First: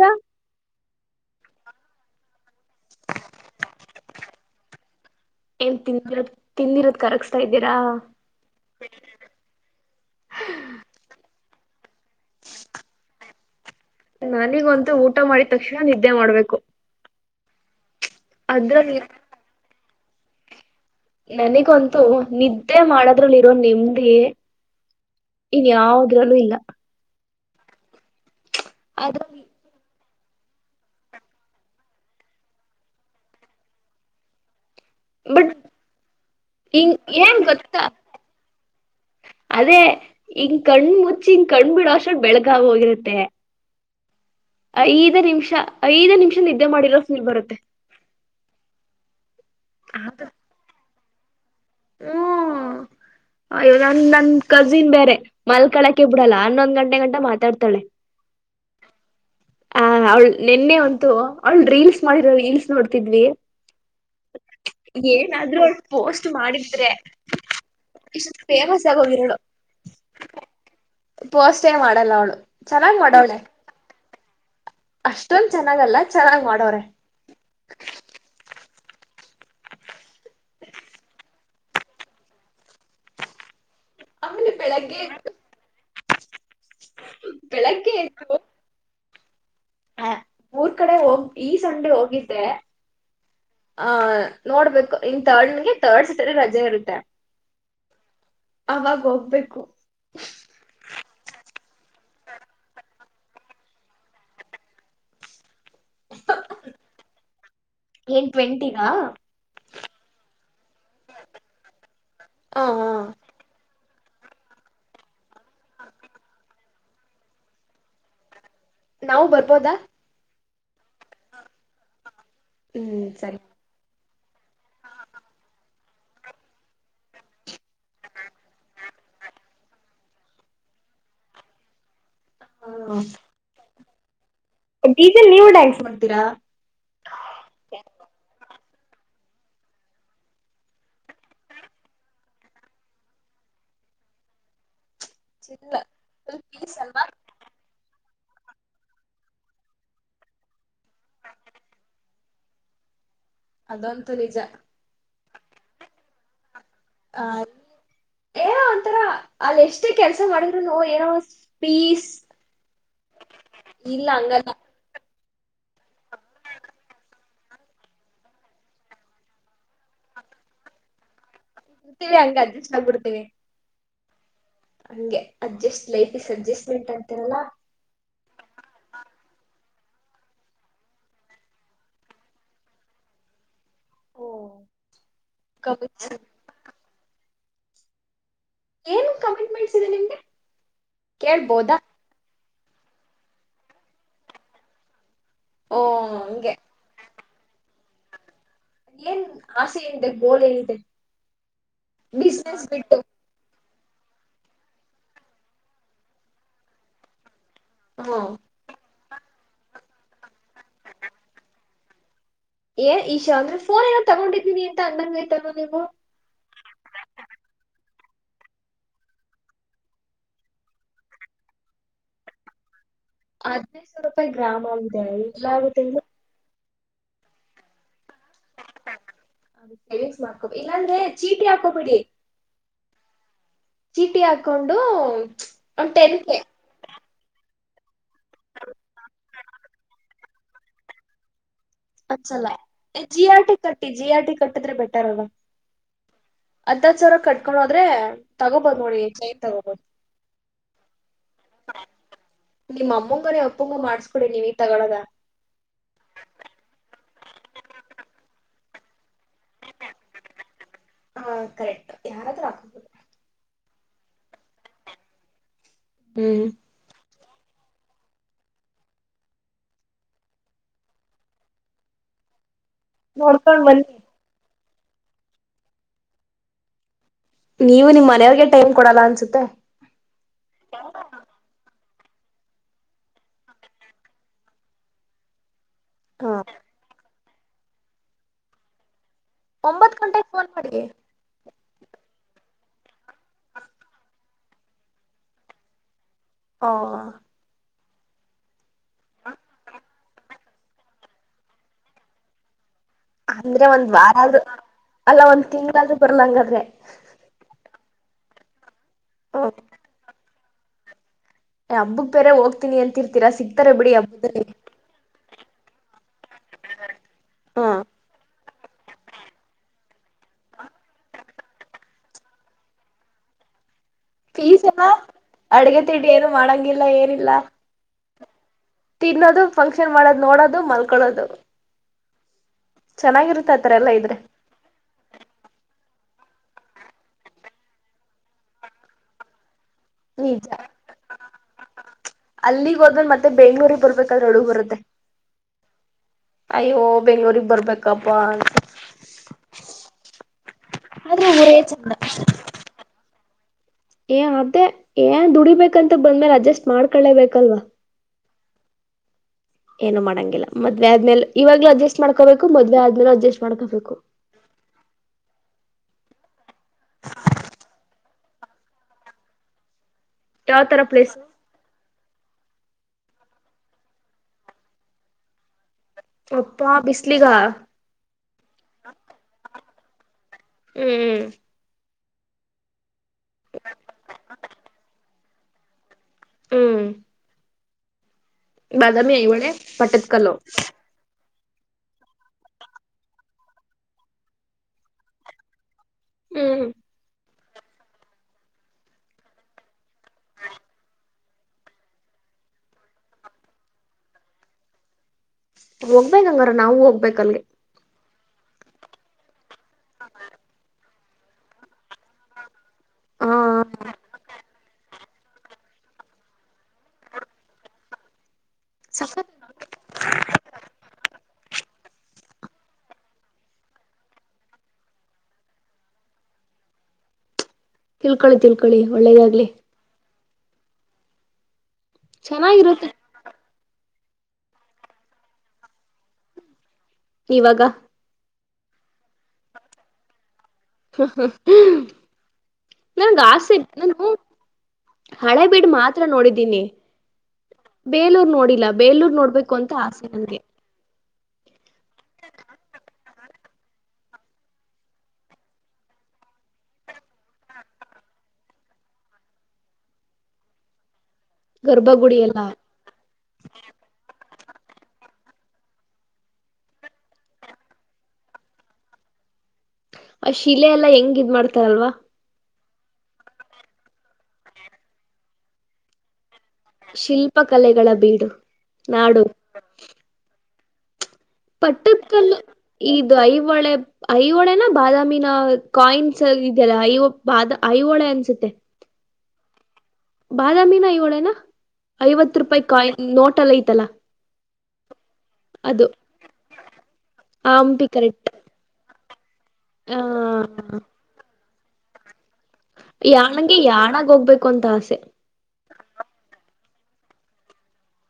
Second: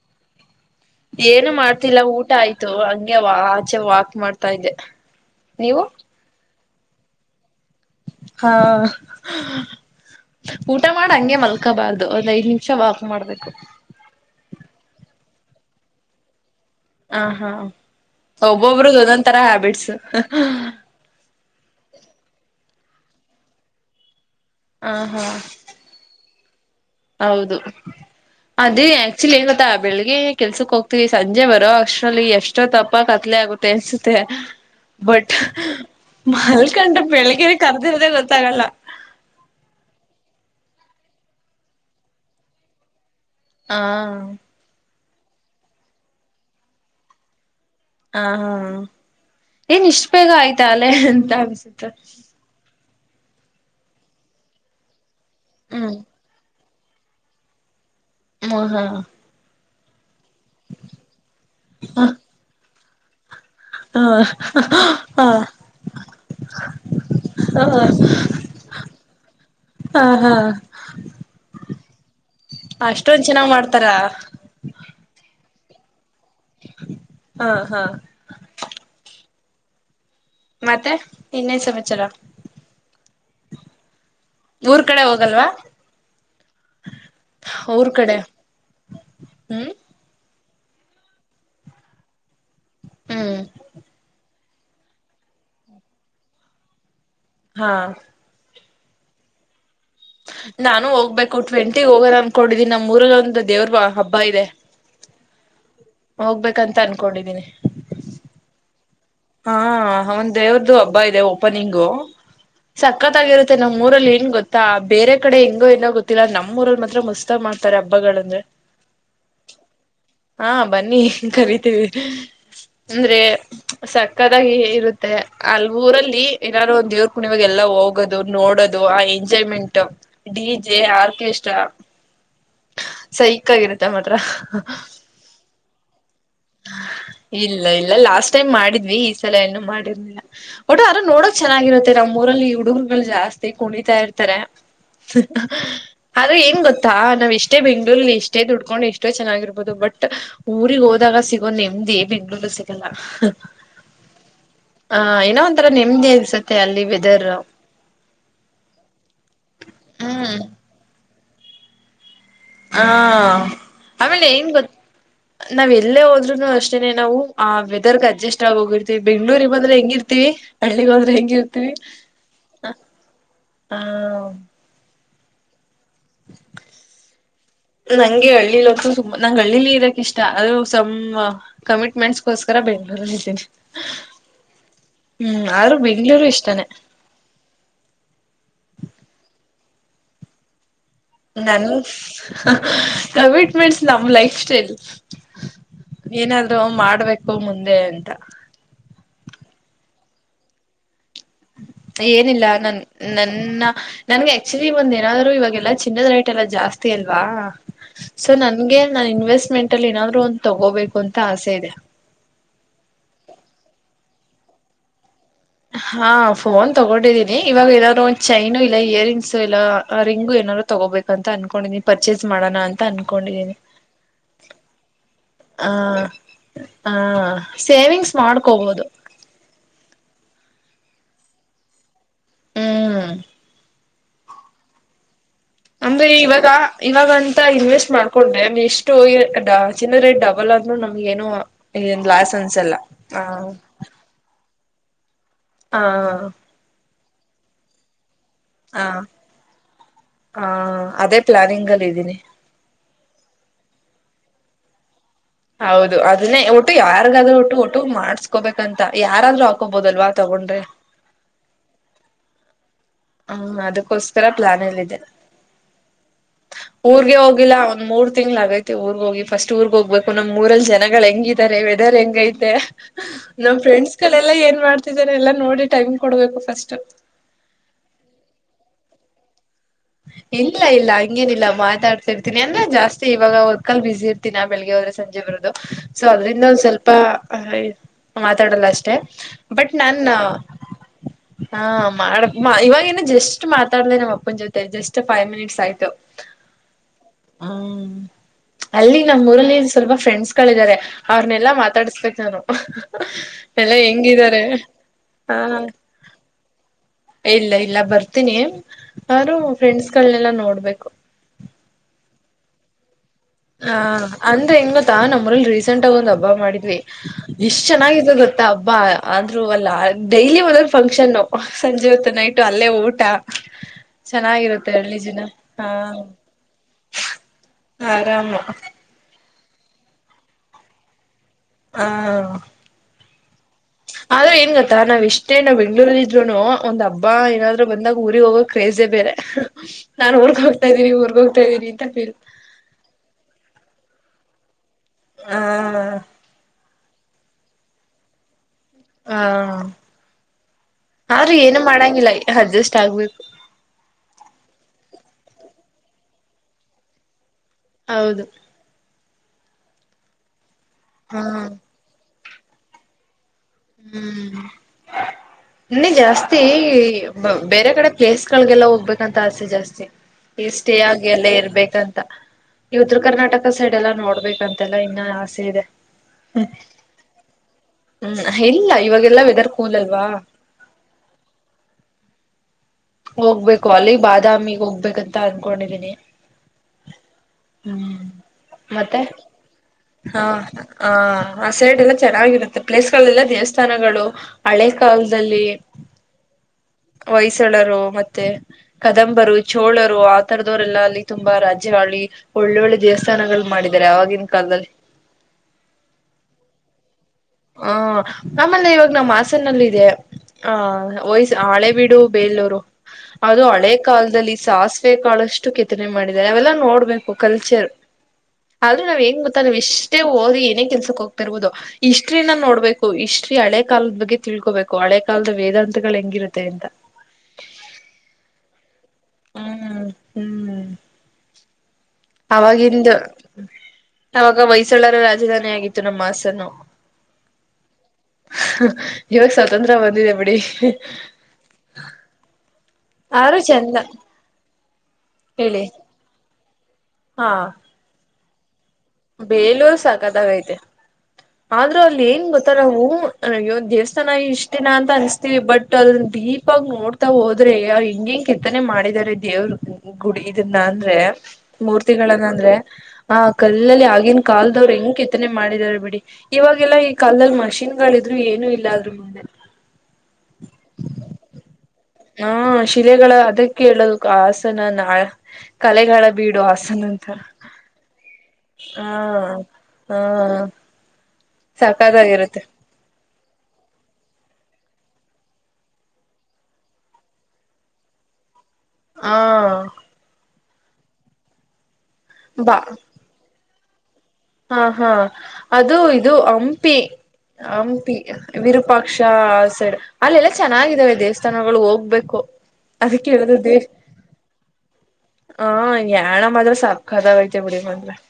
ರಾ... ಏನು ಮಾಡ್ತಿಲ್ಲ ಊಟ ಆಯ್ತು ಹಂಗೆ ಆಚೆ ವಾಕ್ ಮಾಡ್ತ. ತ ಇ್ದದೆ. ಏನ್ ತಿಂದಿರೋ ತಿಂದಿರೋದ ಕರಗಸ್ತಾ ಇದ್ದೀರಾ. ಹಾ ಹಾ.. ಊಟ ಮಾಡ ಹಂಗೆ ಮಲ್ಕಬಾರ್ದು ಒಂದ್ ಐದ್ ನಿಮಿಷ ವಾಕ್ ಮಾಡ್ಬೇಕು. ನನಗಂತು ಊಟ ಮಾಡಿದ ತಕ್ಷಣ ನಿದ್ದೆ ಮಾಡ್ಬೇಕು. ಹ ಹಾ ಒಬ್ಬೊಬಬರದ ಅದ್ರಲ್ಲಿ ಒಂದಾದತರ ಹ್ಯಾಬಿಟ್ಸ್. ನನಗಂತೂ ನಿದ್ದೆ ಮಾಡದ್ರಲ್ಲಿ ಇರೋ ನೆಮ್ದಿ. ಆ ಹಾ. ಇನ್ ಯಾವುದ್ರಲ್ಲೂ ಇಲ್ಲ. ಹೌದು ಅದೇ ಆಕ್ಚುಲಿ ಅದ್ರಲ್ಲಿ ಏನ್ ಗೋತ್ತಾ. ಬೆಳಿಗ್ಗೆ ಕೆಲ್ಸಕ್ ಹೋಗ್ತಿೀವಿ ಸಂಜೆ ಬರೋ ಅಷ್ಟರಲ್ಲಿ ಎಷ್ಟೋ ತಪ್ಪ ಕತ್ಲೆ ಆಗುತ್ತೆ ಅನ್ಸುತ್ತೆ. ಬಟ್ ಹಿಂಗ್ ಮಲ್ಕಂಡ್ರೆ ಏನ್ ಬೆಳಗ್ಗೆನೆ ಗೊತ್ತಾ ಕರ್ದಿರ್ದೆ ಗೊತ್ತಾಗಲ್ಲ. ಅದೇ ಹೀಂಗ ಕಣ್ಣ್ ಮುಚ್ಚಿ ಹಿಂಗ ಕಣ್ ಬಿಡ ಅಷ್ಟರಲ್ಲಿ ಬೆಳಕಾಗಿ ಹೋಗಿರತ್ತೆ. ಹೂಂ ಐದ್ ನಿಮಿಷ ಐದೇ ನಿಮಿಷ ನಿದ್ದೆ ಮಾಡಿರ ಪೀಲ್ ಬರುತ್ತೆ. ಹ ಹಾ ಏನ್ ಇಷ್ಟ ಬೇಗ ಆಯ್ತಾ ಅಲೆ ಅಂತ ಅನ್ಸುತ್ತೆ. ಹ್ಮ ನ ನನ್ ಕಜಿನ್ ಬೇರೆ ಹ್ಮ್ ಮಲ್ಕಳಕ್ಕೆ. ಕೊಡಲ್ಲ ಹನ್ನೊಂದ ಗಂಟೆ ಗಟಾ ಮಾತಡ್ತಾಳೆ. ಮ ಹ ಹಾ. ಆ ಅವಳ್ ನೆನ್ನೆ ಉಂತು ಅವಳ ರೀಲ್ಸ್ ಮಾಡಿರೋ ರೀಲ್ಸ್ ನೋಡ್ತಿದ್ವಿ. ಹಾ ಹ ಏನಾದ್ರೂ ಅವಳು ಪೋಸ್ಟ್ ಮಾಡಿದ್ರೆ. ಇಷ್ಟುತು ಫೇಮಸ್ ಆಗ ಹೋಗಿರಾಳು. ಹಾ ಹಾ ಪೋಸ್ಟೇ ಮಾಡಲ್ಲ ಅವಳು ಚೆನ್ನಾಗ್ ಅಷ್ಟೊಂದ ಮಾಡವಳೆ ಚೆನ್ನಾಗ್ ಮಾಡ್ತಾರ. ಅಷ್ಟೊಂದ ಚೆನ್ನಾಗಲ್ಲ ಚೆನ್ನಾಗ್ ಮಾಡೋರೆ. ಹ ಹಾ ಮತ್ತೆ ಇನ್ನೇನ್ ಸಮಾಚಾರ. ಆಮೇಲೆ ಊರ್ ಬೆಳಗ್ಗೆ ಕಡೆ ಎದ್ದು ಹೋಗಲ್ವಾ. ಅವ್ರ ಬೆಳಗ್ಗೆ ಕಡೆ ಹುಂ ಹ ಊರ್ ಕಡೆ ಹೋಗ್ ಈ ಸಂಡೆ ಹೋಗಿದ್ದೆ. ಹುಂ ಆ ನೋಡ್ಬೇಕು ಇಂತ ಹಣ್ಣುಗೆ ತರ್ಡ್ ಸರಿ ರಜೆ ಇರುತ್ತೆ. ಹಾ ಅವಾಗ ಹೋಗಬೇಕು. ನಾನು ಹೋಗ ಬೇಕು ಟಿವೆಂಟ್ಟಿಗೆ ಹೋಗೋಣ ಅನ್ನ್ಕೂಡಿದೀನಿ ನಮ್ಮ ಊರಲ್ಲಿ ಒಂದು ದೇವರ ಹಬ್ಬ ಇದೆ. ಹೋಗ್ಬೇಕಂತ ಅನ್ಕೊಂಡಿದೀನಿ. ಏನ್ ಟ್ವೆಂಟಿಗಾ. ಹಾ ಅವನ್ ದೇವ್ರ್ದು ಹಬ್ಬ ಇದೆ ಓಪನಿಂಗು. ಹ ಹ ಸಕ್ಕತಾಗಿರುತ್ತೆ ನಾಮ್ ಊರಲ್ಲಿ ಏನ್ ಗೊತ್ತಾ ಬೇರೆ ಕಡೆ ಹೆಂಗೋ ಏನೋ ಗೊತ್ತಿಲ್ಲ ನಮ್ಮ್ ಊರಲ್ಲಿ ಮಾತ್ರ ಮಸ್ತ್ ತ ಮಾಡ್ತಾರೆ ಹಬ್ಬಗಳಂದ್ರೆ ನಾವು ಬರ್ಬೋದಾ ಹಾ ಬನ್ನಿ ಕರಿತೀವಿ ಹ್ಮ್ ಅಂದ್ರೆ ಸರಿ ಸಕ್ಕದಾಗಿ ಇರುತ್ತೆ ಅಲ್ ಊರಲ್ಲಿ ಏನಾದ್ರು ಒಂದ ದೇವ್ರಾ ಕುಣಿವಾಗ ಎಲ್ಲಾ ಹೋಗ್ ಹದು ನೋಡದು ಆ ಎಂಜಾಯ್ಮೆಂಟ್ ಡಿ ಜೆ ಆರ್ಕೆಸ್ಟ್ರಾ ಹಾ ಸೈಕ್ ಆಗಿರತ್ತೆ ಮಾತ್ರ ಡೀಜೆಲಿ ನೀವು ಡ್ಯಾನ್ಕ್ಸ್ ಮಾಡ್ತೀರಾ ಇಲ್ಲ ಇಲ್ಲ ಲಾಸ್ಟ್ ಟೈಮ್ ಮಾಡಿದ್ವಿ ಈ ಸಲ ಏನ್ನುೂ ಮಾಡಿರ್ಲಿಲ್ಲ ಒಟ್ಟ ಅ್ರ ನೋಡಕ್ ಚೆನ್ನಾಗಿರುತ್ತೆ ನಮ್ಮ್ ಊರಲ್ಲಿ ಹುಡುಗರುಗಳು ಜಾಸ್ತಿ ಕುಂಡಿತಾ ಇರ್ತಾರೆ ಇಲ್ಲ ಆದ್ರೆ ಫುಲ್ ಏನ್ ಪೀಸ್ ಗೊತ್ತಾ ಅಲ್ವಾ ನಾವ್ ಇಷ್ಟ ಅಷ್ಟೇ ಬೆಂಗಳೂರಲಿ ಇಷ್ಟೇ ದುಡ್ಕೊಂಡು ಎಷ್ಟೇ ಚೆನ್ನಾಗಿರ್ಬಹುದು ಬಟ್ ಊರಿಗೆಗ್ ಹೋದಾಗ ಸಿಗೋ ನೆಮ್ದಿ ಬೆಂಗ್ಳೂರು ಸಿಗಲ್ಲ ಅದೊಂತ ನಿಜ ಹಾ ಏನೋ ಒಂಥರ ನೆಮ್ಮದಿ ಇನ್ಸುತ್ತೆ ಅಲ್ಲಿ ಹ ವೆದರ್ ಏನೋ ಒಂತರ ಅಲ್ಲಿ ಎಷ್ಟೇ ಕೆಲ್ಸ ಹ್ಮ್ ಮಾಡಿದ್ರುನು ಏನೋ ಪೀಸ್ ಹಾ ಇಲ್ಲ ಆಮೇಲೆ ಹಂಗಲ್ಲ ಹೆಂಗ್ ಗೊತ್ತು ನಾವ್ ಎಲ್ಲೇ ಹೋದ್ರುನು ಅಷ್ಟೇನೆ ನಾವು ಆ ವೆದರ್ಗ್ ಅಡ್ಜಸ್ಟ್ ಆಗ ಹೋಗಿರ್ತಿೀವಿ ಬೆಂಗ್ಳೂರಿಗೆ ಬಂದ್ರೆ ಹೆಂಗಿರ್ತಿೀವಿ ಹಳ್ಳಿಗ್ ಹೋದ್ರೆ ಹೆಂಗಿರ್ತೀವಿ ಇರ್ತೀವಿ ಹಂಗ ಅಡ್ಜಸ್ಟ್ ಆಗ್ಬಿಡ್ತೀವಿ ಹ ಹಂಗೆ ಅಡ್ಜಸ್ಟ್ ಲೈಫ ಇಸ್ ಅಡ್ಜಸ್ಟ್ಮೆಂಟ್ ಅಂತಾರಲ್ಲಾ ನಂಗೆ ಹಳ್ಳಿಲಿಂತ ಸು ನಂಗ್ ಹಳ್ಳಿಲಿ ಇದರಕ ಇಷ್ಟ ಅದು ಸಂ ಕಮಿಟ್ಮೆಂಟ್ಸ್ಗೋಸ್ಕರ ಬೆಂಗ್ಳೂರಲ್ಲಿ ಇದ್ದೀನಿ ಹ್ಮ್ ಯರು ಬೆಂಗ್ಳೂರು ಇಷ್ಟನೆೇ ಏನ್ ಕಮಿಟ್ಮೆಂಟ್ಸ್ ಇದೆ ನಿಮ್ಗೆ ನಾನು ಕೇಳ್ಬೋದಾ ಕಮಿಟ್ಮೆಂಟ್ಸ್ ನಮ್ ಲೈಫ್ ಸ್ಟೈಲ್ ಓ ಹಂಗೆ ಏನಾದ್ರೂ ಮಾಡ್ಬೇಕು ಮುಂದೆ ಅಂತ ಏನ್ ಆಸೆ ಏನಿದೆ ಗೋಲ್ ಏನಿದೆ ಏನಿಲ್ಲ ಬಿಸ್ನೆಸ್ ನನ್ ಬಿಟ್ಟು ನನ್ನ ನನ್ಗೆ ಆಕ್ಚುಲಿ ಒಂದ್ ಏನಾದ್ರು ಇವಾಗಲ್ಲಾ ಚಿನ್ನದ್ ರೈಟ್ ಎಲ್ಲ ಜಾಸ್ತಿ ಅಲ್ವಾ ಹ ಸೊ ನ ನಿನ್ಗೆ ನಾನ್ ಇನ್ವೆಸ್ಟ್ಮೆಂಟ್ ಅಲ್ಲಿ ಏನಾದ್ರು ಒಂದು ತಗೋಬೇಕು ಅಂತ ಆಸೆ ಇದೆ ಏನ್ ಈಶ ಅಂದ್ರೆಫೋನ್ ಏನೋ ತಗೊಂಡಿದ್ದೀಿನಿ ಅಂತ ಅಂದಂಗಯ್ತಾರ ನೀವು ಹಾ ಫೋನ್ ತಗೊಂಡಿದ್ದೀನಿ ಇವಾಗ ಏನಾದ್ ಒ ಚೈನು ಇಲ್ಲ ಇಯರ್ರಿಂಗ್ಸು ಇಲ್ಲ ರಿಂಗು ಏನಾರರು ತಗೋಬೇಕು ಅಂತ ಅನ್ಕೊಂಡೀನಿ ಪರ್ಚೇಸ್ ಮಾಡೋಣ ಅಂತ ತನ್ಕೊಂಡಿ ಹದ್ ದು ಸಾವಿರ ರೂಪಾಯಿ ಗ್ರಾಮ ಅ್ದ ಎಲ್ಲ ಆ ಗತಿಿಂದ ಹ ಸೇವಿಂಗ್ಸ್ ಮಾಡ್ಕೋಬೋದು ಅದದು ಸೇವಿಂಗ್ಸ್ ಮಾಡಕಬಿ ಇಲ್ಲಂದ್ರೆ ಚೀಟಿ ಹಾಕೋಬ ಬಿಡಿ ಹ್ಮ್ ಚೀಟಿ ಹಾಕೊಂಡು ಒಂದ್ ಅಂದ್ರೆ ಟೆನ್ ಕೆ ಇವಾಗ ಇವಾಗಂತ ಇನ್ವೆಸ್ಟ್ ಮಾಡ್ಕೊಂಡ್ರೆ ಎಷ್ಟು ಚಿ ರೇಟ್ ಡಬಲ್ ಆದರು ನಮ್ಗೆ ಏನು ಇನ್ ಲಸನ್ಸ್ ಎಲ್ಲ ಹ ಿ ಜಿ ಆರ್ ಿ ಕಟ್ಟಿದ್ರೆ ಬೆಟರ್ ಅಲ್ವಾ ಹಾ ಹದ್ ಹತ್್ ಸಾವಿರ ಕಟ್ಕೊಂಡು ಹೋದ್ರೆ ತಗೋಬೋದು ಹ ನೋಡಿ ಕೈ ತಗೋಬೋದು ಹ ಅದೇ ಪ್ಲಾನಿಂಗ್ ಅಲ್ಲಿ ಇದ್ದೀನಿ ನಿಮ್ಮ್ ಅಮ್ಮಂಗನೇ ಒಪ್ಪಂಗ ಮಾಡ್ಸ್ಕಡಿ ನೀವ ಈ ತಗೊಳದ ಹೌದು ಅದನ್ನೇ ಒಟ್ಟು ಯಾರಿಗಾದ್ರೂ ಒಟ್ಟು ಒಟ್ಟು ಮಾಡ್ಸ್ಕೊಬೇಕಂತ ಯಾರಾದ್ೂ ಹಾಕೋಬೋದಲ್ವಾ ತಗೊಂಡ್ರೆ ಹ ಕರೆಕ್ಟ್ ಯಾರಾದ್ರೂ ಹಾಕಬಹುದು ಹ್ಮ್ ಅದಕ್ಕೋಸ್ಕರ ಪ್ಲಾನ್ ಎಲ್ಲಿದೆೇನೆ ಹ್ಮ್ ಊರ್ಗೆ ಹೋಗಿಲ್ಲ ಒಂದ್ ಮೂರ್ ತಿಂಗ್ಗಳ ಆಗೈತಿ ಊರ್ಗ್ ಹೋಗಿ ಫಸ್ಟ್ ಊರ್ಗ್ ಹೋಗಬೇಕು ನಮ್ ಮೂರಲ್ ಜನಗಳು ಹೆಂಗಿ ಾರೆ ವೆದರ್ ಹೆಂಗ ಐತೆ ನಾವ್ ನೋಡ್ಕೊಂಡ್ ಬನ್ನಿ ಫ್ರೆಂಡ್ಸ್ ಗಳೆಲ್ಲಾ ಏನ್ ಮಾಡ್ತಿದಿದ್ದಾರೆ ಎಲ್ಲಾ ನೋಡಿ ಟೈಮ್ ಕೊಡ್ಬೇಕು ಫಸ್ಟ್ ನೀವು ನಿಮ್ಮ್ನೆಯವ್ರಗೆ ಟೈಮ್ ಕೊಡಲ್ಲ ಅನ್ಸುತ್ತೆ ಇಲ್ಲ ಇಲ್ಲ ಹಂಗೇನಿಲ್ಲ ಮಾತಾಡ್ತಿರ್ತೀನಿ ಅಂದ್ರ ಜಾಸ್ತಿ ಇವಾಗ ಒತ್ಕಲ್ ಬಿಸಿಿ ಇರ್ತ ದಿನ ಬೆಳಿಗ್ಗೆವ್ರ ಸಂಜೆ ಬರದು ಸೊ ಹ ಅದರಿಂದ ಒಂದ್ ಸ್ವಲ್ಪ ಮಾತಾಡಲ್ಲ ಅಷ್ಟೇ ಬಟ್ ಒಂಬತ್ ನನ್ ಗಂಟೆಗೆ ಫೋನ್ ಮಾಡಿ ಹಾ ಮಾಡ ಇವಾಗ ನ್ ಎಷ್ಟ್ ಮಾತಾಡ್ಲ ನಮ್ಮ್ ಅಪ್ಪನ ಜೊತೆ ಜಸ್ಟ್ ಫೈವ್ ಮಿನಿಟ್ಸ್ ಆಯ್ತು ಹ ಹ್ಮ ಅಲ್ಲಿ ನಮ್ಮ್ ಊರಲ್ಲಿ ಸ್ವಲ್ಪ ಫ್ರೆಂಡ್ಸ್ ಗಳಾರೆ ಅವ್ರನೆೆಲ್ಲಾ ಮಾತಾಡಸ್ಬೇಕಕ್ ನಾನು ಅಂದ್ರೆ ಎಲ್ಲಾ ಒಂದ್ ವಾರ ಆದ ಹೆಂಗಿದ್ದಾರೆ ಅಲ್ಲ ಹ ಒಂದ್ ತಿಂಗಳಾದ ಬರ್ಲಂಗಾದ್ರೆ ಇಲ್ಲ ಇಲ್ಲ ಬರ್ತೀನಿ ಅವರು ಹ್ಮ ಫ್ರೆಂಡ್ಸ್ಗಳನೆಲ್ಲ ನೋಡ್ಬೇಕು ಹಬ್ಬಕ್ ಬೇರೆ ಹೋಗ್ತೀನಿ ಅಂತಿರ್ತೀರ ಸಿತಾರ ಬಿಡಿ ಹಬ್ಬದ್ರ ಾ ನಮ್ಮ್ರಲ್ಲಿ ರೀಸೆಂಟ್ ಆಗ ಒಂದ್ ಹಬ್ಬ ಮಾಡಿದ್ವಿ ಇಷ್ಟ್ ಚೆನ್ನಾಗಿದದ ಆತ್ತ ಹಬ್ಬಾ ಆದ್ರು ಅಲ್ಲ ಡೈಲಿ ಒಂದೊ್ ಫಂಕ್ಷನ್ ಸಂಜೆ ಹೊತ್ತು ನೈಟ್ ಅಲ್ಲೇ ಊಟ ಫೀಸ್ ಚೆನ್ನಾಗಿರುತ್ತೆ ಎಲ್ಲ ಹಳ್ಳಿ ದಿನ ಹಾ ಅಡ್ಗೆ ತಿಂಡಿ ಏನು ಮಾಡಂಗಿಲ್ಲ ಏನಿಲ್ಲ ಆ ತಿನ್ನೋದು ಫಂಕ್ಷನ್ ಮಾಡೋದು ನೋಡೋದು ಮಲ್ಕಡೋದು ಹಾ ಚೆನ್ನಾಗಿರುತ್ತತಿ ಆದ್ರ ಏನ್ ಗತ್ತ ನಾವ್ ಇಷ್ಟ ಮತ್ತೇ ನಾವ್ ಬೆಂಗ್ಗಳೂರಲ್ಲಿ ಇದ್ರುನು ಒಂದ್ ಹಬ್ಬ ಏನಾದ್ರು ಬಂದಾಗ ಊರಿಗೆ ಹೋಗಕ್ ಕ್ರೇಜೆ ಬೇರೆ ನಾನ್ ಊಗ್ ನಿಜ ಹೋಗ್ತ ಇದೀನಿ ಊಗ್ ಹೋಗ್ತ ಇದೀಿ ಅಂತೇೀ ಅಲ್ಲಿಗ್ ಹೋದ್ೇ ಮತ್ತೆ ಬೆಂಗ್ೂರಿಗೆ ಬರ್ಬೇಕಾದ್ರೆ ಹಡುಗ್ ಬರುತ್ತೆ ಹ್ಮ ಅಯ್ಯೋ ಬೆಂಗ್ಳೂಗ್ ಬರ್ಬೇಕಪ್ಪಾ ಹಾ ಆದ್ರೆ ಆದ್ರೂ ಊರೇ ಏನು ಚಂದ ಮಾಡಂಗಿಲ್ಲ ಅಡ್ಜಸ್ಟ್ ಆಗ್ಬೇಕು ಏ ಅೇ ಏನ್ ದುಡಿಬೇಕಂತ ಬಂದ್ಮೇಲೆ ಅಡ್ಜಸ್ಟ್ ಮಾಡ್ಕೊಳ್ಳೇಬೇಕಲ್ವಾ ಹೌದು ಏನು ಮಾಡಂಗಿಲ್ಲ ಮದ್ವೆ ಆದ್ಮೇ ಹಾ ಇವಾಗ್ಲು ಅಡ್ಜಸ್ ಮಾಡ್ಕೋಬೇಕು ಮದ್ವೆ ಆದ್ಮೇಲೆ ಅಡ್ಜಸ್ಟ್ ಮಾಡ್ಕೋಬೇಕು ಹ್ಮ್ ಇನ್ನೆ ಜಾಸ್ತಿ ಬೇರೆ ಕಡೆ ಪ್ಲೇಸ್ಗಳಿಗೆಲ್ಲ ಹೋಗ್ಬೇಕಂತ ಆಸೆ ಜಾಸ್ತಿ ಯಾವ್ ಇಷ್ಟೇ ತರ ಆ ಪ್ಲೇಸ್ ಎಲ್ಲ ಇರ್ಬೇಕಂತ ಈ ಉತ್ತರ ಕರ್ನಾಟಕ ಸೈಡ್ ಎಲ್ಲಾ ನೋಡ್ಬೇಕಂತೆಲ್ಲ ಇನ್ನ ಆಸೆ ಇದೆ. ಅಪ್ಪಾ ಬಿಸ್ಲಿಗ. ಹ್ಮ್ ಇಲ್ಲ ಇವಾಗೆಲ್ಲಾ ವೆದರ್ ಕೂಲ್ಲ್ವಾ. ಹ್ಮ್. ಹೋಗ್ಬೇಕು ಅಲ್ಲಿ ಬಾದಾಮಿಗ್ ಹೋಗ್ಬೇಕಂತ ಅನ್ಕೊಂಡಿದೀನಿ. ಹ್ಮ್. ಹ್ಮ್. ಬಾದಾಮಿ ಐಹೊಳೆ. ಹಾ ಪಟ್ಟದಕಲ್ಲು ಆ ಆ ಸೈಡ್ ಎಲ್ಲ ಚೆನ್ನಾಗಿರುತ್ತೆ ಪ್ಲೇಸ್ಗಳೆಲ್ಲ ದೇವಸ್ಥಾನಗಳು. ಹಳೆ ಕಾಲದಲ್ಲಿ. ಹ್ಮ್. ಹೊಯ್ಸಳರು ಮತ್ತೆ. ಕದಂಬರು, ಚೋಳರು ಆ ತರದವರೆಲ್ಲ ಅಲ್ಲಿ ತುಂಬಾ ರಾಜ್ಯ ಆಳಿ. ಒಳ್ಳೊಳ್ಳೆ ದೇವಸ್ಥಾನಗಳು ಮಾಡಿದ್ದಾರೆ ಆವಾಗಿನ ಕಾಲದಲ್ಲಿ. ಹೋಗ್ಬೇಕೇಂಗಾರ ನಾವವು ಹೋಗ್ಬೇಕ ಅಲ್ಲಿಗೆ. ಹ್ಮ ಆಮೇಲೆ ಇವಾಗ ನಮ್ಮ ಹಾಸನ ನಲ್ಲಿ ಇದೆ ಆ ಹೊಯಿಸ ಹಳೆ ಬಿಡು, ಬೇಲ್ಲೂರು ಆ ಅದು ಹಳೆ ಕಾಲದಲ್ಲಿ ಸಾಸ ಶಾಸವೇ ಕಾಳಷ್ಟು ಕೆತ್ತನೆ ಮಾಡಿದ್ದಾರೆ ಅವೆಲ್ಲಾ ನೋಡ್ಬೇಕು ಕಲ್ಚರ್ ಆದ್ರೆ ನಾವ ಹೆಂಗ ಸಖತ್ ಗೊತ್ ನಾವು ಇಷ್ಟೇ ಓದಿ ಏನೇ ಕೆಲ್ಸಕ ಹೋಗ್ತಿರ್ಬೋದು ಇಷ್ ಹಿಸ್ಟರಿ ನ ನೋಡ್ಬೇಕು ಹಿಸ್ಟರಿ ಹಳೆ ಕಾಲದ ಬಗ್ಗೆ ತಿಳ್ಕೋಬೇಕು ಹಳೆ ಕಾಲದ ವೇದಾಂತಗಳು ಹೆಂಗಿರುತ್ತೆ ಅಂತ. ತಿಳ್ಕೊಳ್ಳಿ ತಿಳ್ಕೊಳ್ಳಿ ಒಳ್ಳೇದಾಗ್ಲಿ. ಹ್ಮ್ ಹ್ಮ್ ಅವಾಗಿಂದ. ಚೆನ್ನಾಗಿರುತ್ತೆ ಅವಾಗ ಹೊಯ್ಸಳರ ರಾಜಧಾನಿ ಆಗಿತ್ತು ನಮ್ಮ ಹಾಸನು. ಇವಾಗ. ಇವಾಗ ಸ್ವಾತಂತ್ರ ಬಂದಿದೆ ಬಿಡಿ. ಹ ನನಗೆ ಆದ್ರೂ ಆಸೆ ಇದ್ ಚಂದ ನಾನು. ಹಳೆ ಹೇಳಿ ಬಿಡ ಮಾತ್ರ ನೋಡಿದ್ದೀನಿ. ಹಾ. ಬೇಲೂರ ನೋಡಿಲ್ಲ ಬೇಲೂರ ನೋಡ್ಬೇಕು ಅಂತ ಬೇಲೂರು ಆಸೆ ನನಗೆ. ಸಾಕದಾಗೈತೆ ಆದ್ರೂ ಅಲ್ಲಿ ಏನ ಗೊತ್ತ ನಾವು ದೇವಸ್ಥಾನ ಇಷ್ಟ ದಿನ ಅಂತ ಅನಸತೀವಿ ಬಟ್ ಅಲ್ಲಿ ಡೀಪ್ ಇಪ್ಪಾಗ ನೋಡ್ತಾ ಹೋದ್ರೆ ಅವ ಹಿಂಗಿಂಗ ಕೆತ್ತನೆ ಮಾಡಿದಿದ್ದಾರೆ ದೇವ್ರು. ಗುಡಿ ಇದನ್ನ ಅಂದ್ರೆ ಗರ್ಭಗುಡಿ ಮೂರ್ತಿಗಳನ್ನ ಎಲ್ಲ ಅಂದ್ರೆ ಆ ಕಲ್ಲ ಇಲ್ಲಲ್ಲಿ ಆಗಿನ ಕಾಲಲ್ದವ್ರು ಹೆಂಗಂ ಕೆತ್ತನೆ ಮಾಡಿದಾರ ಬಿಡಿ. ಇವಾಗೆಲ್ಲಾ ಈ ಕಾಲದಲ್ಲಿ ಮಷೀನ್ ಗಳಿದ್ರು ಏನು ಇಲ್ಲ ಅದ್ರ ಮನೆ ಆ ಶಿಲೆ ಎಲ್ಲ ಹೆಂಗ ಇದ್ ಮಾಡ್ತಾರಲ್ವಾ. ಹಾ ಶಿಲೆಗಳ ಅದಕ್ಕೆ ಹೇಳೋದು ಹಸನ ನ ಕಲೆಗಳ ಬೀಡು ಹಾಸನ ಅಂತ ಶಿಲ್ಪ ಕಲೆಗಳ ಬೀಡು ಹಾ ನಾಡು. ಹಾ. ಪಟ್ಟದ್ ಕಲ್ಲ ಸಾಕಾಗಾಗಿರುತ್ತೆ ಇದು ಐಹೊಳೆ ಬಾ ಐಹೊಳೆನ ಬಾದಾಮಿನ ಕಾಯಿನ್ಸ್ ಇದ್ಯಲ್ಲ ಐ ಬಾದ ಐಹೊಳೆ ಅನ್ಸುತ್ತೆ. ಹಾ. ಬಾದಾಮಿನ ಇವಳೇನಾ ಐವತ್ತು ಬಾ ರೂಪಾಯಿ ಕಾಯಿ ನೋಟ ಎಲ್ಲ ಐತಲ್ಲಾ. ಹಾ ಹಾ ಅದು ಇದು ಹಂಪಿ ಆ ಹಂಪಿ. ಕರೆಕ್ಟ್ ವಿರೂಪಾಕ್ಷ ಆ ಸೈಡ್ ಆ ಅಲ್ಲೆಲ್ಲಾ ಚೆನ್ನಾಗಿದಾವ ದೇವಸ್ಥಾನಗಳು ಹೋಗ್ಬೇಕು. ಅದಕ್ಕೆ ಹೇಳುದು ಯಾಣಗೆ ದೇ ಯಾಣಾಗ ಹೋಗ್ಬೇಕು ಅಂತ ಆಸೆ. ಹ ಯಾರಾಮ್ ಆದ್ರೆ ಸಕತ್ಅದಾವ ಬಿಡಿ ಮತ್ತೇ [unintelligible]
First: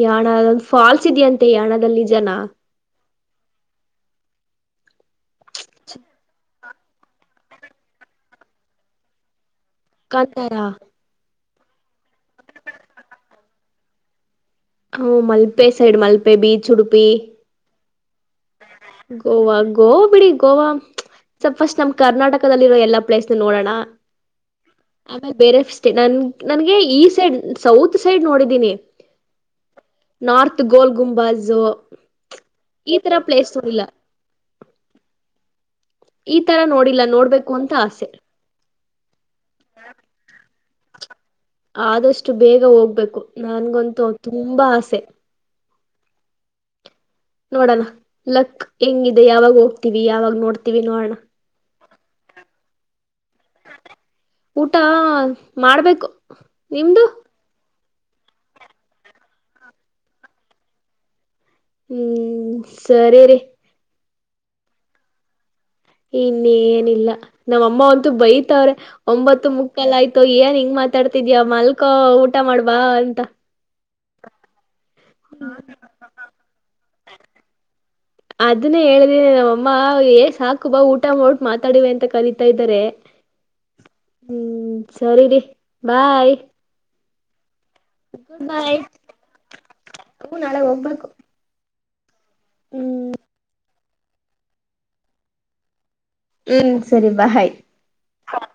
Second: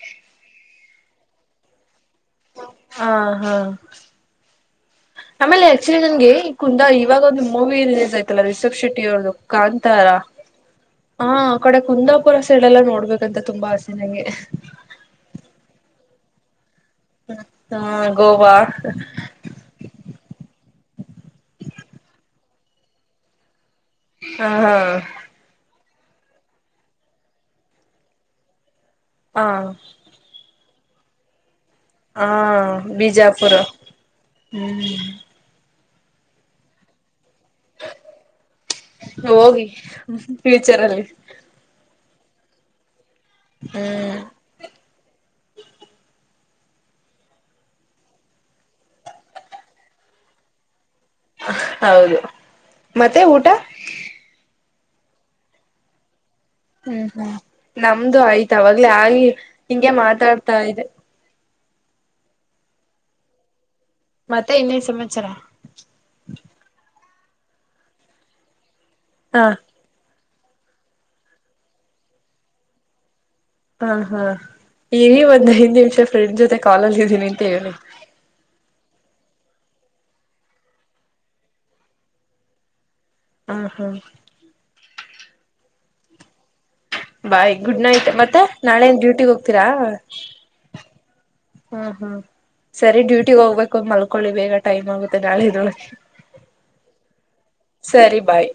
ಯಾಣ ಒ ಫಾಲ್ಸ್ ಇದೆಯಂತೆ ಯಾಣದಲ್ಲಿ ಜನ ಆ ಹಾ ಆಮೇಲೆ ಅಚ್ಚುರಿ ನನ್ಗೆ ಕುಂದಾ ಇವಾಗ ಒಂದು ಮೂವಿ ರಿಲೀಸ್ ಯ್ತಲ್ಲಾ ರಿಷಬ್ ಶೆಟ್ಟಿ ಅವ್ರ್ದ ಕಾಂತಾರ ಕಾಂತಾರ ಹಾ ಆ ಕಡೆ ಕುಂದಾಪುರ ಸೈಡ್ ಎಲ್ಲ ನೋಡ್ಬೇಕಂತ ತುಂಬಾ ಆಸೆ ನಗೆ ಹ ಮಲ್ಪೆ ಸೈಡ್ ಮಲ್ಪೆ ಬೀಚ್ ಉಡುಪಿ ಹ್ಮ ಗೋವಾ ಗೋವಾ ಗೋವಾ ಬಿಡಿ ಗೋವಾ ಸ್ವಲ್ಪಫಸ್ಟ್ ನಮ್ ಕರ್ನಾಟಕದಲ್ಲಿರೋ ಎಲ್ಲಾ ಪ್ಲೇಸ್ ನ ನೋಡೋಣ- ಹಾ ಹಾ- ಆಮೇಲೆ ಬೇರೆ ಸ್ಟೇ ನನ್ ನನ್ಗೆ ಈ ಸೈಡ್ ಸೌತ್ ಸೈಡ್ ನೋಡಿದ್ದೀನಿ ಹಾ ನಾರ್ತ್ ಗೋಲ್ಗುಂಬಝ ಹಾ ಬಿಜಾಪುರ ಹ್ಮ್ ಈ ತರ ನೋಡಿಲ್ಲ ನೋಡ್ಬೇಕು ಅಂತ ಆಸೆ ಹೋಗಿ ಫ್ಯೂಚರ್ ಅಲ್ಲಿ ಆದಷ್ಟು ಬೇಗ ಹೋಗ್ಬೇಕು ನನ್ಗಂತೂ ಹ್ಮ್ ತುಂಬಾ ಆಸೆ ನೋಡೋಣ ಲಕ್ ಹೆಂಗಿದೆ ಯಾವಾಗ ಹೋಗ್ತಿವಿ ಯಾವಾಗ ನೋಡ್ತಿವಿ ನೋಡೋಣ ಹೌದು ಮತ್ತೆ ಊಟ ಊಟ ಮಾಡ್ಬೇಕು ನಿಮ್ದು ಹ್ಮ್ ಹ್ಮ್ ನಮ್ದು ಆಯ್ತ ಅವಾಗಲೇ ಆಗ್ ಹಿಂಗೆ ಮಾತಾಡ್ತಾ ಇದೆ ಹ್ಮ್ ಸರಿ ರರಿ ಮತ್ತೆ ಇನ್ನೇ ಸಮಚಾರ ಇನ್ನೇನಿಲ್ಲ ನಮ್ಮಮ್ಮವಂತೂ ಬೈತಾರೆ ಹಾ ಒಂಬತ್ತು ಅಕಲ್ಲ ಆಯ್ತು ಏನ್ ಹಿಂಗ್ ಮಾತಾಡ್ತಿದ್ಯಾ ಮಾಲ್ಕ ಊಟ ಮಾಡವ ಅಂತ ಹಾ ಹಾ ಈ ಒಂದ್ ಐದ್ ನಿಮಿಷ ಫ್ರೆಂಡ್ ಜೊತೆ ಕಾಲಲ್ಲಿ ಇದ್ದೀನಿ ಅಂತ ಹೇಳಿ ಅದನ್ನೇ ಹೇಳಿದೀನಿ ನಮ್ಮಮ್ಮ ಏ ಸಾಕು ಬಾ ಊಟ ಮಾಡಟ್ಟು ಮಾತಾಡುವೆ ಅಂತ ಕಲತಾ ಇದಾರೆ ಹಾ ಹಾ ಹ್ಮ್ ಸರಿ ರೀ ಬಾಯ್ ಬಾಯ್ ಗುಡ್ ನೈಟ್ ಮತ್ತೆ ಗುಡ್ ನಾಳೆ ನೈಟ್ ಏನ್ ಡ್ಯೂಟಿಗ್ ಹೋಗ್ತೀರಾ ಹು ನಾಳೆ ಹೋಗ್ಬೇಕು. ಹ್ಮ ಹ್ಮ್ ಹ್ಮ್ ಸರಿ ಡ್ಯೂಟಿಗ್ ಹೋಗ್ಬೇಕು ಮಲ್ಕೊಳ್ಳಿ ಬೇಗ ಟೈಮ್ ಆಗುತ್ತೆ ನಾಳೆಗೆ ಹ್ಮ್ ಸರಿ ಬಾಯ್ ಬಾಯ್